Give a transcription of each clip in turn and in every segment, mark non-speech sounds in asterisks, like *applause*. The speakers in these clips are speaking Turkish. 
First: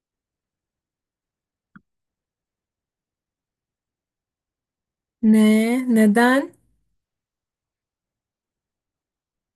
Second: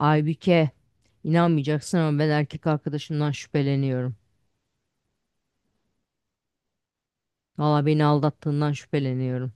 Aybüke, inanmayacaksın ama ben erkek arkadaşımdan şüpheleniyorum. Ne? Neden? Valla beni aldattığından şüpheleniyorum.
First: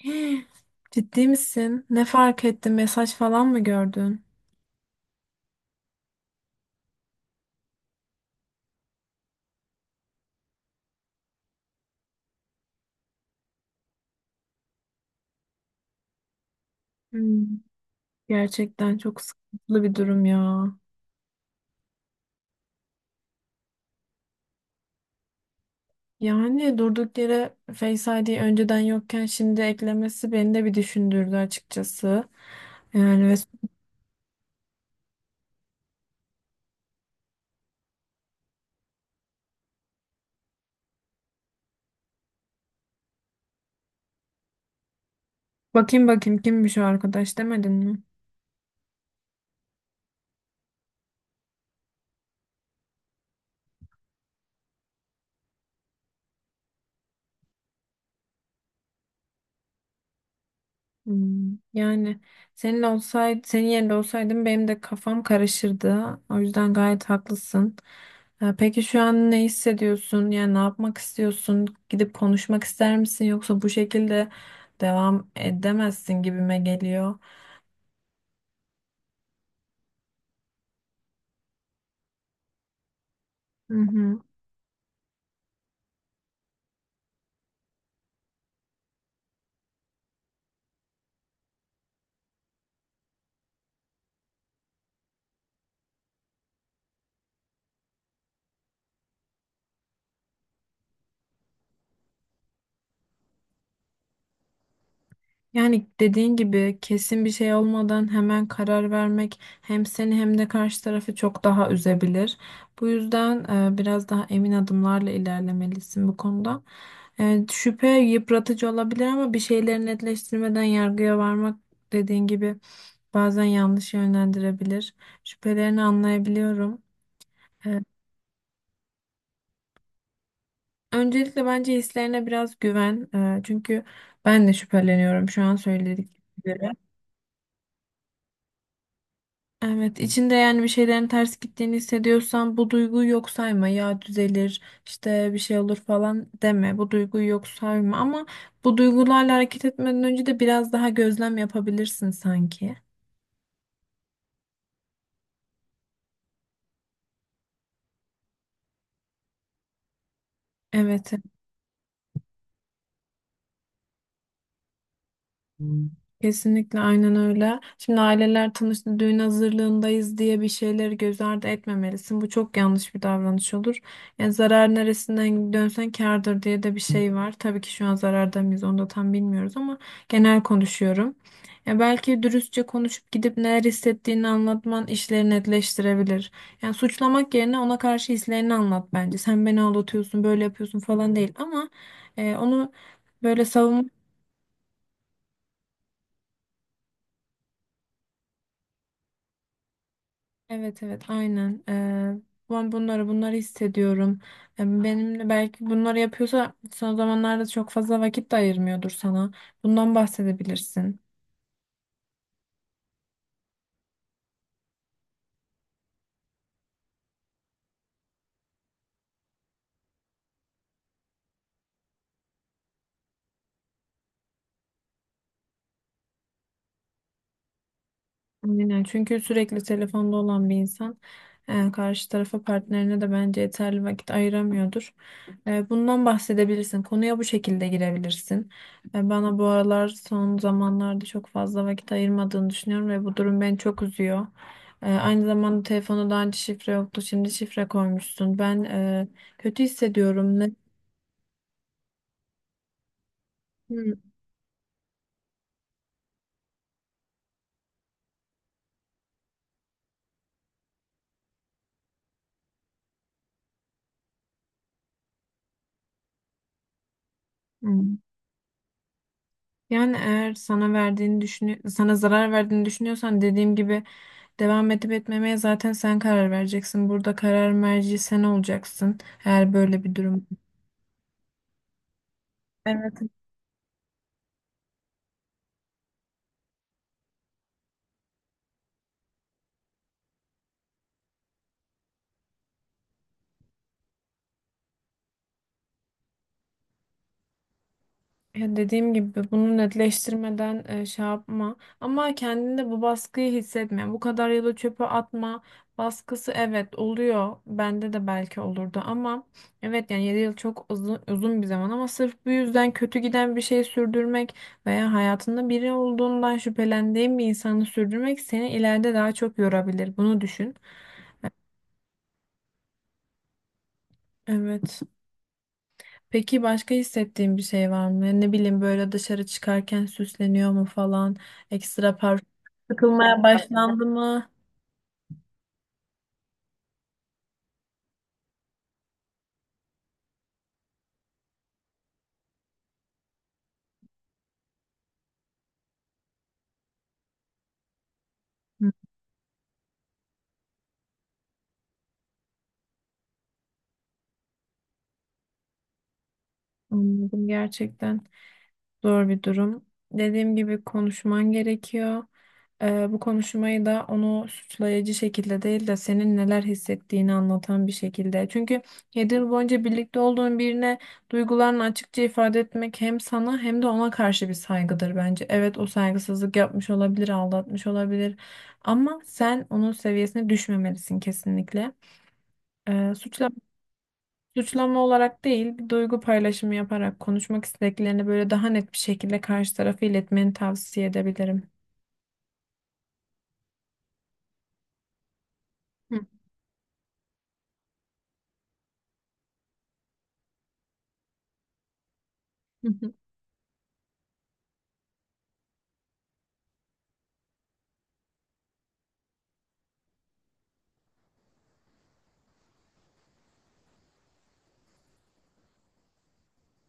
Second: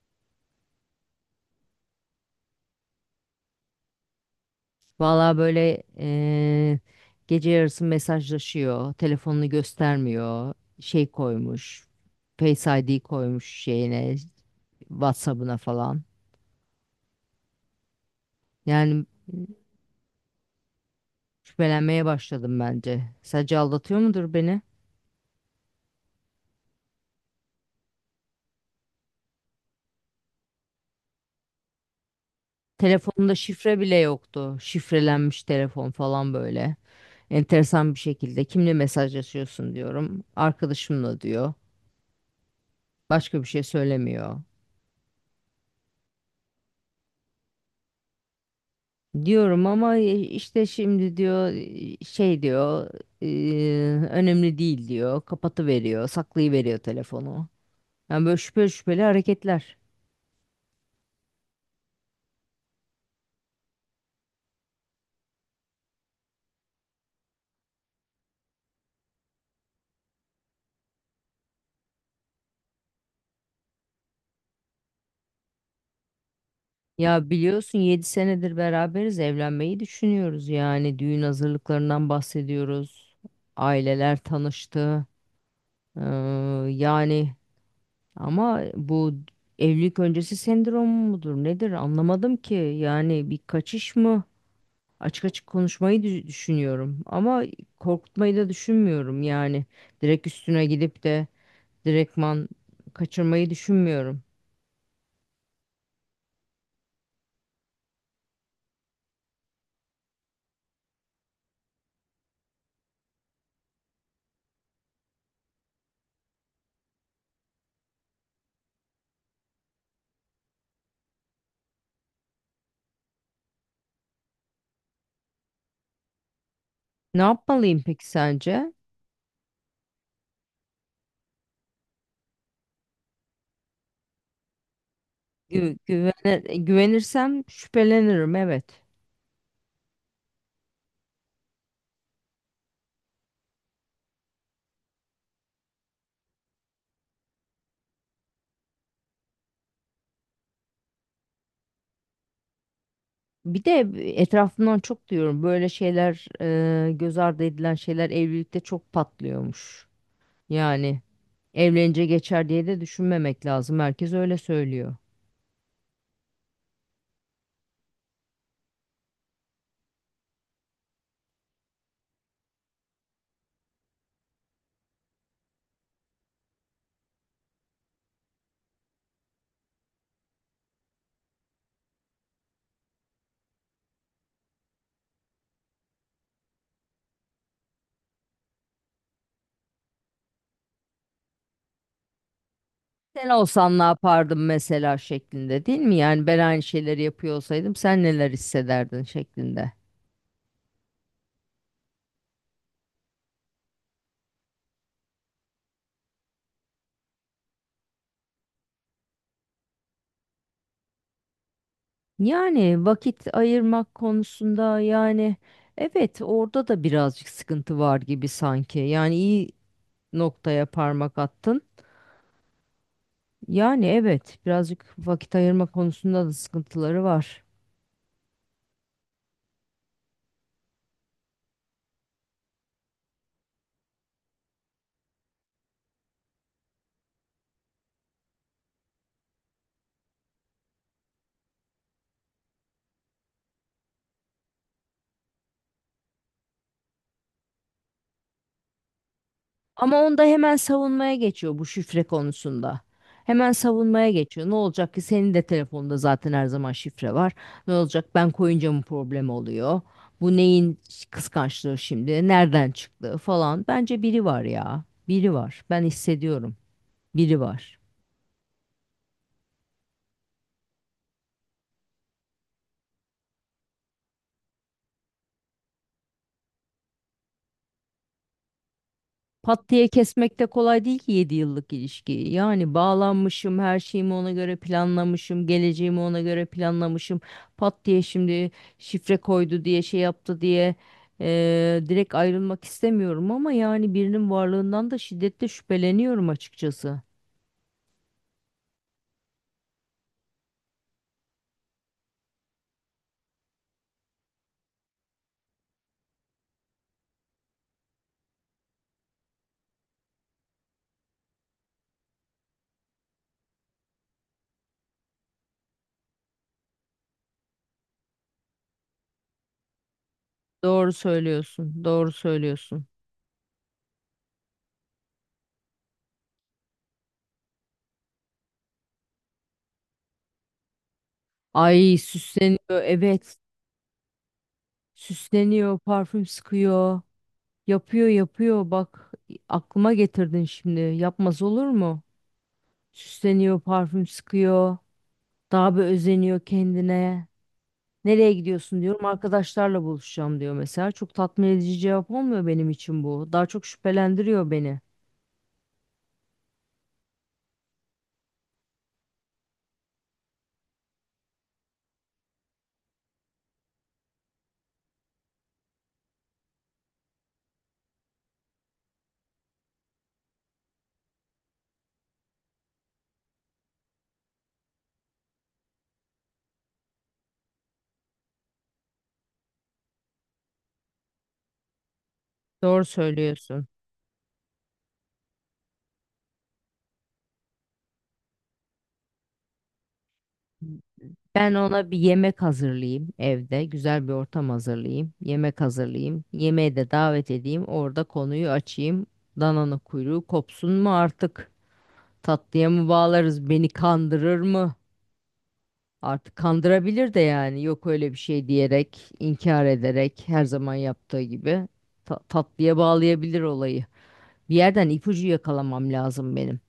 *gasps* Ciddi misin? Ne fark ettin? Mesaj falan mı gördün? Valla böyle gece yarısı mesajlaşıyor, telefonunu göstermiyor, şey koymuş, Face ID koymuş şeyine, WhatsApp'ına falan. Hmm, Gerçekten Yani çok sıkıntılı bir durum ya. şüphelenmeye başladım bence. Sadece aldatıyor mudur beni? Yani durduk yere Face ID önceden yokken şimdi eklemesi beni de bir düşündürdü açıkçası. Yani Telefonunda şifre bile yoktu. Şifrelenmiş telefon falan böyle. Enteresan bir şekilde kimle mesajlaşıyorsun diyorum. Arkadaşımla diyor. Başka bir şey söylemiyor. bakayım bakayım kimmiş o arkadaş demedin mi? Diyorum ama işte şimdi diyor, şey diyor, önemli değil," diyor. Kapatıveriyor, saklayıveriyor telefonu. Yani böyle şüpheli şüpheli hareketler. Yani senin yerinde olsaydım benim de kafam karışırdı. O yüzden gayet haklısın. Peki şu an ne hissediyorsun? Yani ne yapmak istiyorsun? Gidip konuşmak ister misin? Yoksa bu şekilde devam edemezsin gibime geliyor. Ya biliyorsun 7 senedir beraberiz, evlenmeyi düşünüyoruz, yani düğün hazırlıklarından bahsediyoruz. Hı Aileler hı. tanıştı. Eee, yani ama bu evlilik öncesi sendrom mudur nedir anlamadım ki. Yani bir kaçış mı? Açık açık konuşmayı düşünüyorum ama korkutmayı da düşünmüyorum yani. Direkt üstüne gidip de direktman kaçırmayı düşünmüyorum. Yani dediğin gibi kesin bir şey olmadan hemen karar vermek hem seni hem de karşı tarafı çok daha üzebilir. Bu yüzden biraz daha emin adımlarla ilerlemelisin bu konuda. Şüphe yıpratıcı olabilir ama bir şeyleri netleştirmeden yargıya varmak, dediğin gibi, bazen yanlış yönlendirebilir. Şüphelerini anlayabiliyorum. Ne E, yapmalıyım peki sence? öncelikle bence hislerine biraz güven. Çünkü ben de şüpheleniyorum şu an söyledikleri. Güvenirsem şüphelenirim, evet. Evet, içinde yani bir şeylerin ters gittiğini hissediyorsan bu duyguyu yok sayma. Ya düzelir, işte bir şey olur falan deme. Bu duyguyu yok sayma, ama bu duygularla hareket etmeden önce de biraz daha gözlem yapabilirsin sanki. Bir de etrafımdan çok diyorum böyle şeyler, göz ardı edilen şeyler evlilikte çok patlıyormuş. Yani. Evet. Evlenince geçer diye de düşünmemek lazım. Herkes öyle söylüyor. Hmm. Kesinlikle aynen öyle. Şimdi aileler tanıştı, düğün hazırlığındayız diye bir şeyleri göz ardı etmemelisin. Bu çok yanlış bir davranış olur. Yani zarar neresinden dönsen kârdır diye de bir şey var. Tabii ki şu an zararda mıyız onu da tam bilmiyoruz ama genel konuşuyorum. Ya belki dürüstçe konuşup gidip neler hissettiğini anlatman işleri netleştirebilir. Yani suçlamak yerine ona karşı hislerini anlat bence. Sen beni aldatıyorsun, böyle yapıyorsun falan değil ama onu. Sen Böyle olsan ne savunma. yapardın mesela şeklinde değil mi? Yani ben aynı şeyleri yapıyor olsaydım sen neler hissederdin şeklinde. Evet, evet, aynen. Ben bunları hissediyorum. Benimle belki bunları yapıyorsa son zamanlarda çok fazla vakit de ayırmıyordur sana. Bundan bahsedebilirsin. Yani vakit ayırmak konusunda, yani evet, orada da birazcık sıkıntı var gibi sanki. Yani iyi noktaya parmak attın. Yani evet, birazcık vakit ayırma konusunda da sıkıntıları var. Aynen. Çünkü sürekli telefonda olan bir insan karşı tarafa, partnerine de bence yeterli vakit ayıramıyordur. Bundan bahsedebilirsin. Konuya bu şekilde girebilirsin. Bana bu aralar, son zamanlarda çok fazla vakit ayırmadığını düşünüyorum ve bu durum beni çok üzüyor. Aynı zamanda telefonu daha önce şifre yoktu. Şimdi şifre koymuşsun. Ben kötü Ama onda hissediyorum. Ne? hemen savunmaya geçiyor bu şifre konusunda. Hemen Hı, savunmaya geçiyor. Ne olacak ki, senin de telefonunda zaten her zaman şifre var. Ne olacak, ben koyunca mı problem oluyor? Bu neyin kıskançlığı şimdi? Nereden çıktı falan. Bence biri var ya. Biri var. Ben hissediyorum. Biri var. hı. Yani eğer sana zarar verdiğini düşünüyorsan, dediğim gibi, devam edip etmemeye zaten sen karar vereceksin. Burada karar merci sen olacaksın. Eğer Pat böyle diye bir durum. kesmek de kolay değil ki 7 yıllık ilişkiyi. Yani Evet. bağlanmışım, her şeyimi ona göre planlamışım, geleceğimi ona göre planlamışım. Pat diye şimdi şifre koydu diye, şey yaptı diye, direkt ayrılmak istemiyorum ama yani birinin varlığından da şiddetle şüpheleniyorum açıkçası. Ya dediğim gibi bunu netleştirmeden şey yapma. Ama kendinde bu baskıyı hissetme. Bu kadar yılı çöpe atma. Baskısı evet oluyor. Bende de belki olurdu ama evet, yani 7 yıl çok uzun, uzun bir zaman ama sırf bu yüzden kötü giden bir şey sürdürmek veya hayatında biri olduğundan şüphelendiğin bir insanı sürdürmek seni ileride daha çok yorabilir. Bunu düşün. Doğru söylüyorsun, doğru söylüyorsun. Evet. Peki başka hissettiğin bir şey var mı? Ne bileyim, böyle dışarı çıkarken süsleniyor mu falan? Ekstra Ay parfüm süsleniyor, sıkılmaya evet, başlandı mı? süsleniyor, parfüm sıkıyor, yapıyor yapıyor, bak, aklıma getirdin şimdi, yapmaz olur mu? Süsleniyor, parfüm sıkıyor. Daha bir özeniyor kendine. Nereye Hı, gidiyorsun diyorum. Arkadaşlarla buluşacağım diyor mesela. Çok tatmin edici cevap olmuyor benim için bu. Daha çok şüphelendiriyor beni. anladım gerçekten. Zor bir durum. Dediğim gibi konuşman gerekiyor. Bu konuşmayı da onu suçlayıcı şekilde değil de senin neler hissettiğini anlatan bir şekilde. Çünkü 7 yıl boyunca birlikte olduğun birine duygularını açıkça ifade etmek hem sana hem de ona karşı bir saygıdır bence. Evet, o saygısızlık yapmış olabilir, aldatmış olabilir ama sen onun seviyesine düşmemelisin kesinlikle. Doğru Ee, suçlama söylüyorsun. Suçlama olarak değil, bir duygu paylaşımı yaparak konuşmak istediklerini böyle daha net bir şekilde karşı tarafı iletmeni tavsiye edebilirim. Ben ona bir yemek hazırlayayım evde. Güzel bir ortam hazırlayayım. Yemek Hı. hazırlayayım. Yemeğe de davet edeyim. Orada konuyu açayım. Dananın kuyruğu kopsun mu artık? Hı Tatlıya mı hı. bağlarız? Beni kandırır mı? Artık kandırabilir de, yani yok öyle bir şey diyerek, inkar ederek, her zaman yaptığı gibi tatlıya bağlayabilir olayı. Bir yerden ipucu yakalamam lazım benim.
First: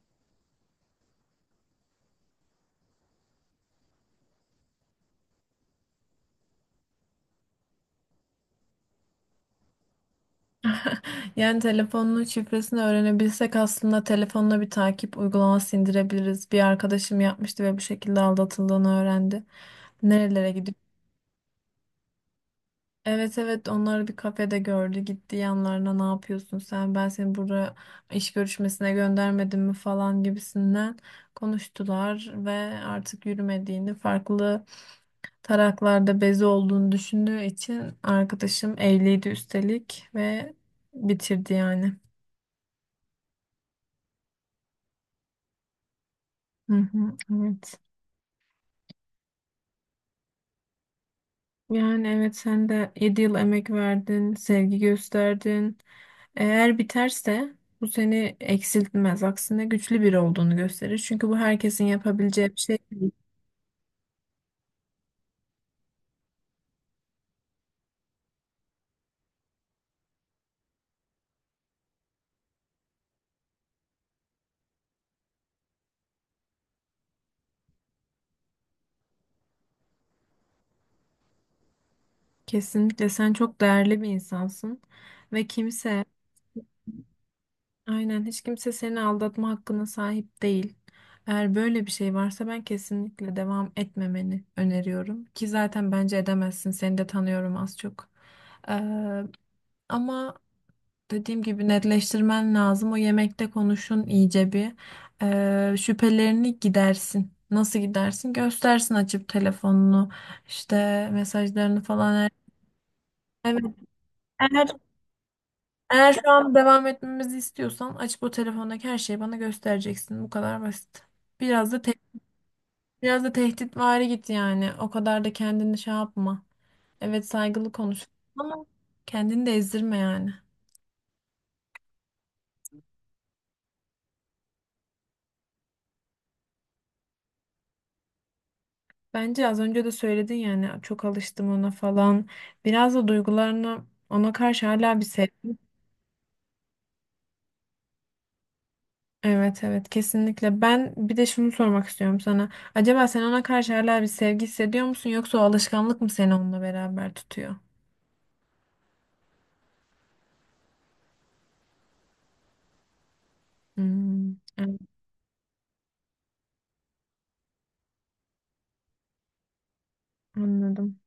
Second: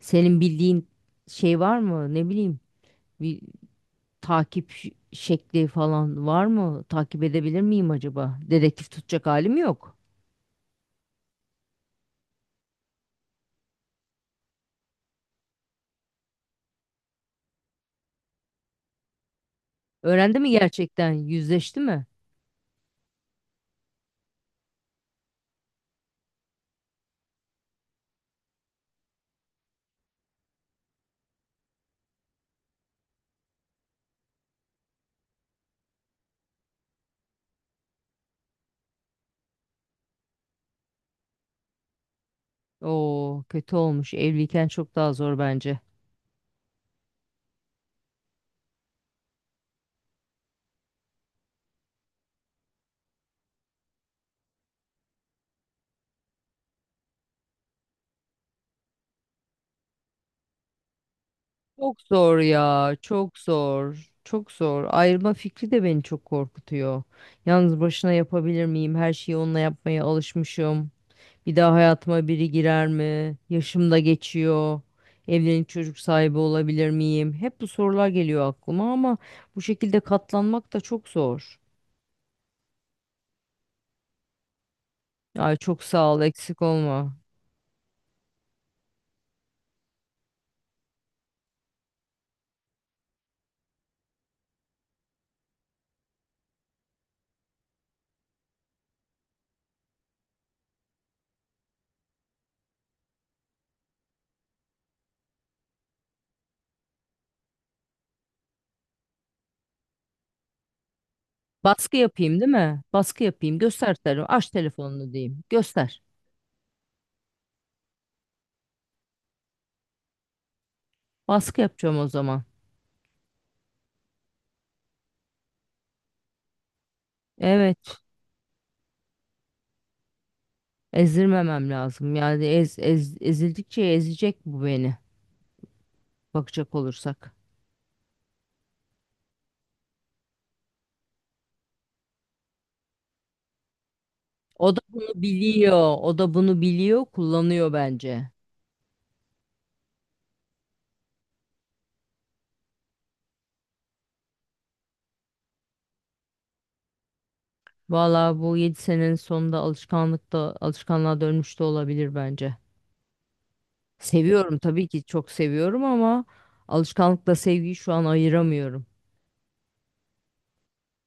Senin bildiğin şey var mı? Ne bileyim, bir takip şekli falan var mı? Takip edebilir miyim acaba? Dedektif tutacak halim yok. Yani telefonunun şifresini öğrenebilsek aslında telefonuna bir takip uygulaması indirebiliriz. Bir arkadaşım yapmıştı ve bu şekilde aldatıldığını öğrendi. Öğrendi mi Nerelere gidip? gerçekten? Yüzleşti mi? Evet, evet, onları bir kafede gördü, gitti yanlarına, ne yapıyorsun sen, ben seni buraya iş görüşmesine göndermedim mi falan gibisinden konuştular ve artık yürümediğini, farklı taraklarda bezi olduğunu düşündüğü için, arkadaşım evliydi üstelik, ve bitirdi yani. Oo, kötü olmuş. Evliyken çok daha zor bence. Hı hı, evet. Yani evet, sen de 7 yıl emek verdin, sevgi gösterdin. Eğer biterse bu seni eksiltmez. Aksine güçlü biri olduğunu gösterir. Çünkü bu herkesin Çok zor yapabileceği bir şey ya, değil. çok zor, çok zor. Ayrılma fikri de beni çok korkutuyor. Yalnız başına yapabilir miyim? Her şeyi onunla yapmaya alışmışım. Bir daha hayatıma biri girer mi? Yaşım da geçiyor. Evlenip çocuk sahibi olabilir miyim? Hep bu sorular geliyor aklıma ama bu şekilde katlanmak da çok zor. Kesinlikle sen çok değerli bir insansın ve Ay çok kimse... sağ ol, eksik olma. Aynen, hiç kimse seni aldatma hakkına sahip değil. Eğer böyle bir şey varsa ben kesinlikle devam etmemeni öneriyorum. Ki zaten bence edemezsin. Seni de tanıyorum az çok. Ee, ama dediğim gibi netleştirmen lazım. O yemekte konuşun iyice bir. Şüphelerini gidersin. Nasıl gidersin? Göstersin açıp telefonunu, işte mesajlarını Baskı falan. yapayım değil mi? Baskı yapayım. Evet. Göster telefonu. Aç Eğer telefonunu diyeyim. Göster. eğer şu an devam etmemizi istiyorsan açıp o telefondaki her şeyi bana göstereceksin. Bu kadar basit. Baskı Biraz da te yapacağım o zaman. biraz da tehditvari git yani. O kadar da kendini şey yapma. Evet, saygılı Evet. konuş ama kendini de ezdirme yani. Ezdirmemem lazım. Yani ezildikçe ezecek bu beni. Bakacak olursak. Bence az önce de söyledin yani, çok alıştım ona falan. Biraz da duygularını ona karşı O da hala bir bunu sev. biliyor. O da bunu biliyor, kullanıyor bence. Evet, evet, kesinlikle. Ben bir de şunu sormak istiyorum sana. Acaba sen ona karşı hala bir sevgi hissediyor musun, yoksa o alışkanlık mı seni onunla beraber tutuyor? Vallahi bu 7 senenin sonunda alışkanlığa dönmüş de olabilir bence. Hmm, Seviyorum evet, tabii ki, çok seviyorum ama alışkanlıkla sevgiyi şu an ayıramıyorum. anladım.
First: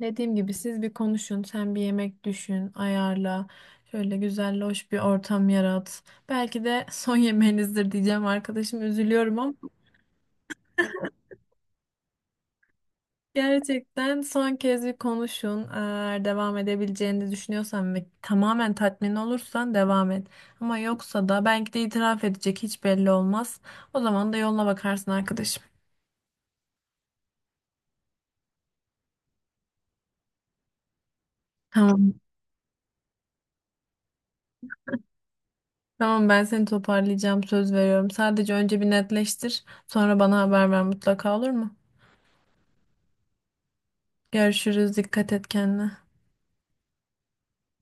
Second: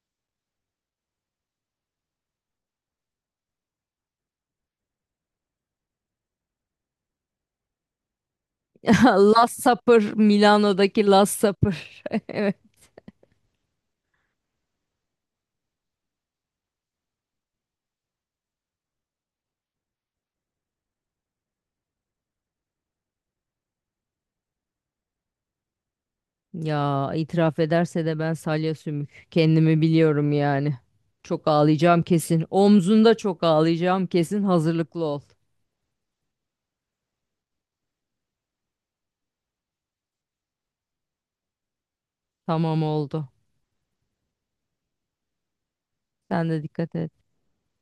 Dediğim gibi siz bir konuşun, sen bir yemek düşün, ayarla. Şöyle güzel, hoş bir ortam yarat. Belki de *laughs* son yemeğinizdir diyeceğim arkadaşım, *laughs* üzülüyorum ama Last Supper, Milano'daki Last Supper. *laughs* gerçekten son kez bir konuşun. Eğer devam edebileceğini düşünüyorsan ve tamamen tatmin olursan devam et. Ama yoksa da belki de itiraf edecek, hiç belli olmaz. O zaman da yoluna bakarsın arkadaşım. Ya itiraf ederse de ben salya sümük. Kendimi biliyorum yani. Çok ağlayacağım Tamam. kesin. Omzunda çok ağlayacağım kesin. Hazırlıklı ol. Tamam, ben seni toparlayacağım, söz veriyorum. Sadece önce bir netleştir, sonra bana haber ver mutlaka, olur mu? Tamam, oldu. Görüşürüz, dikkat et kendine. Sen de dikkat et.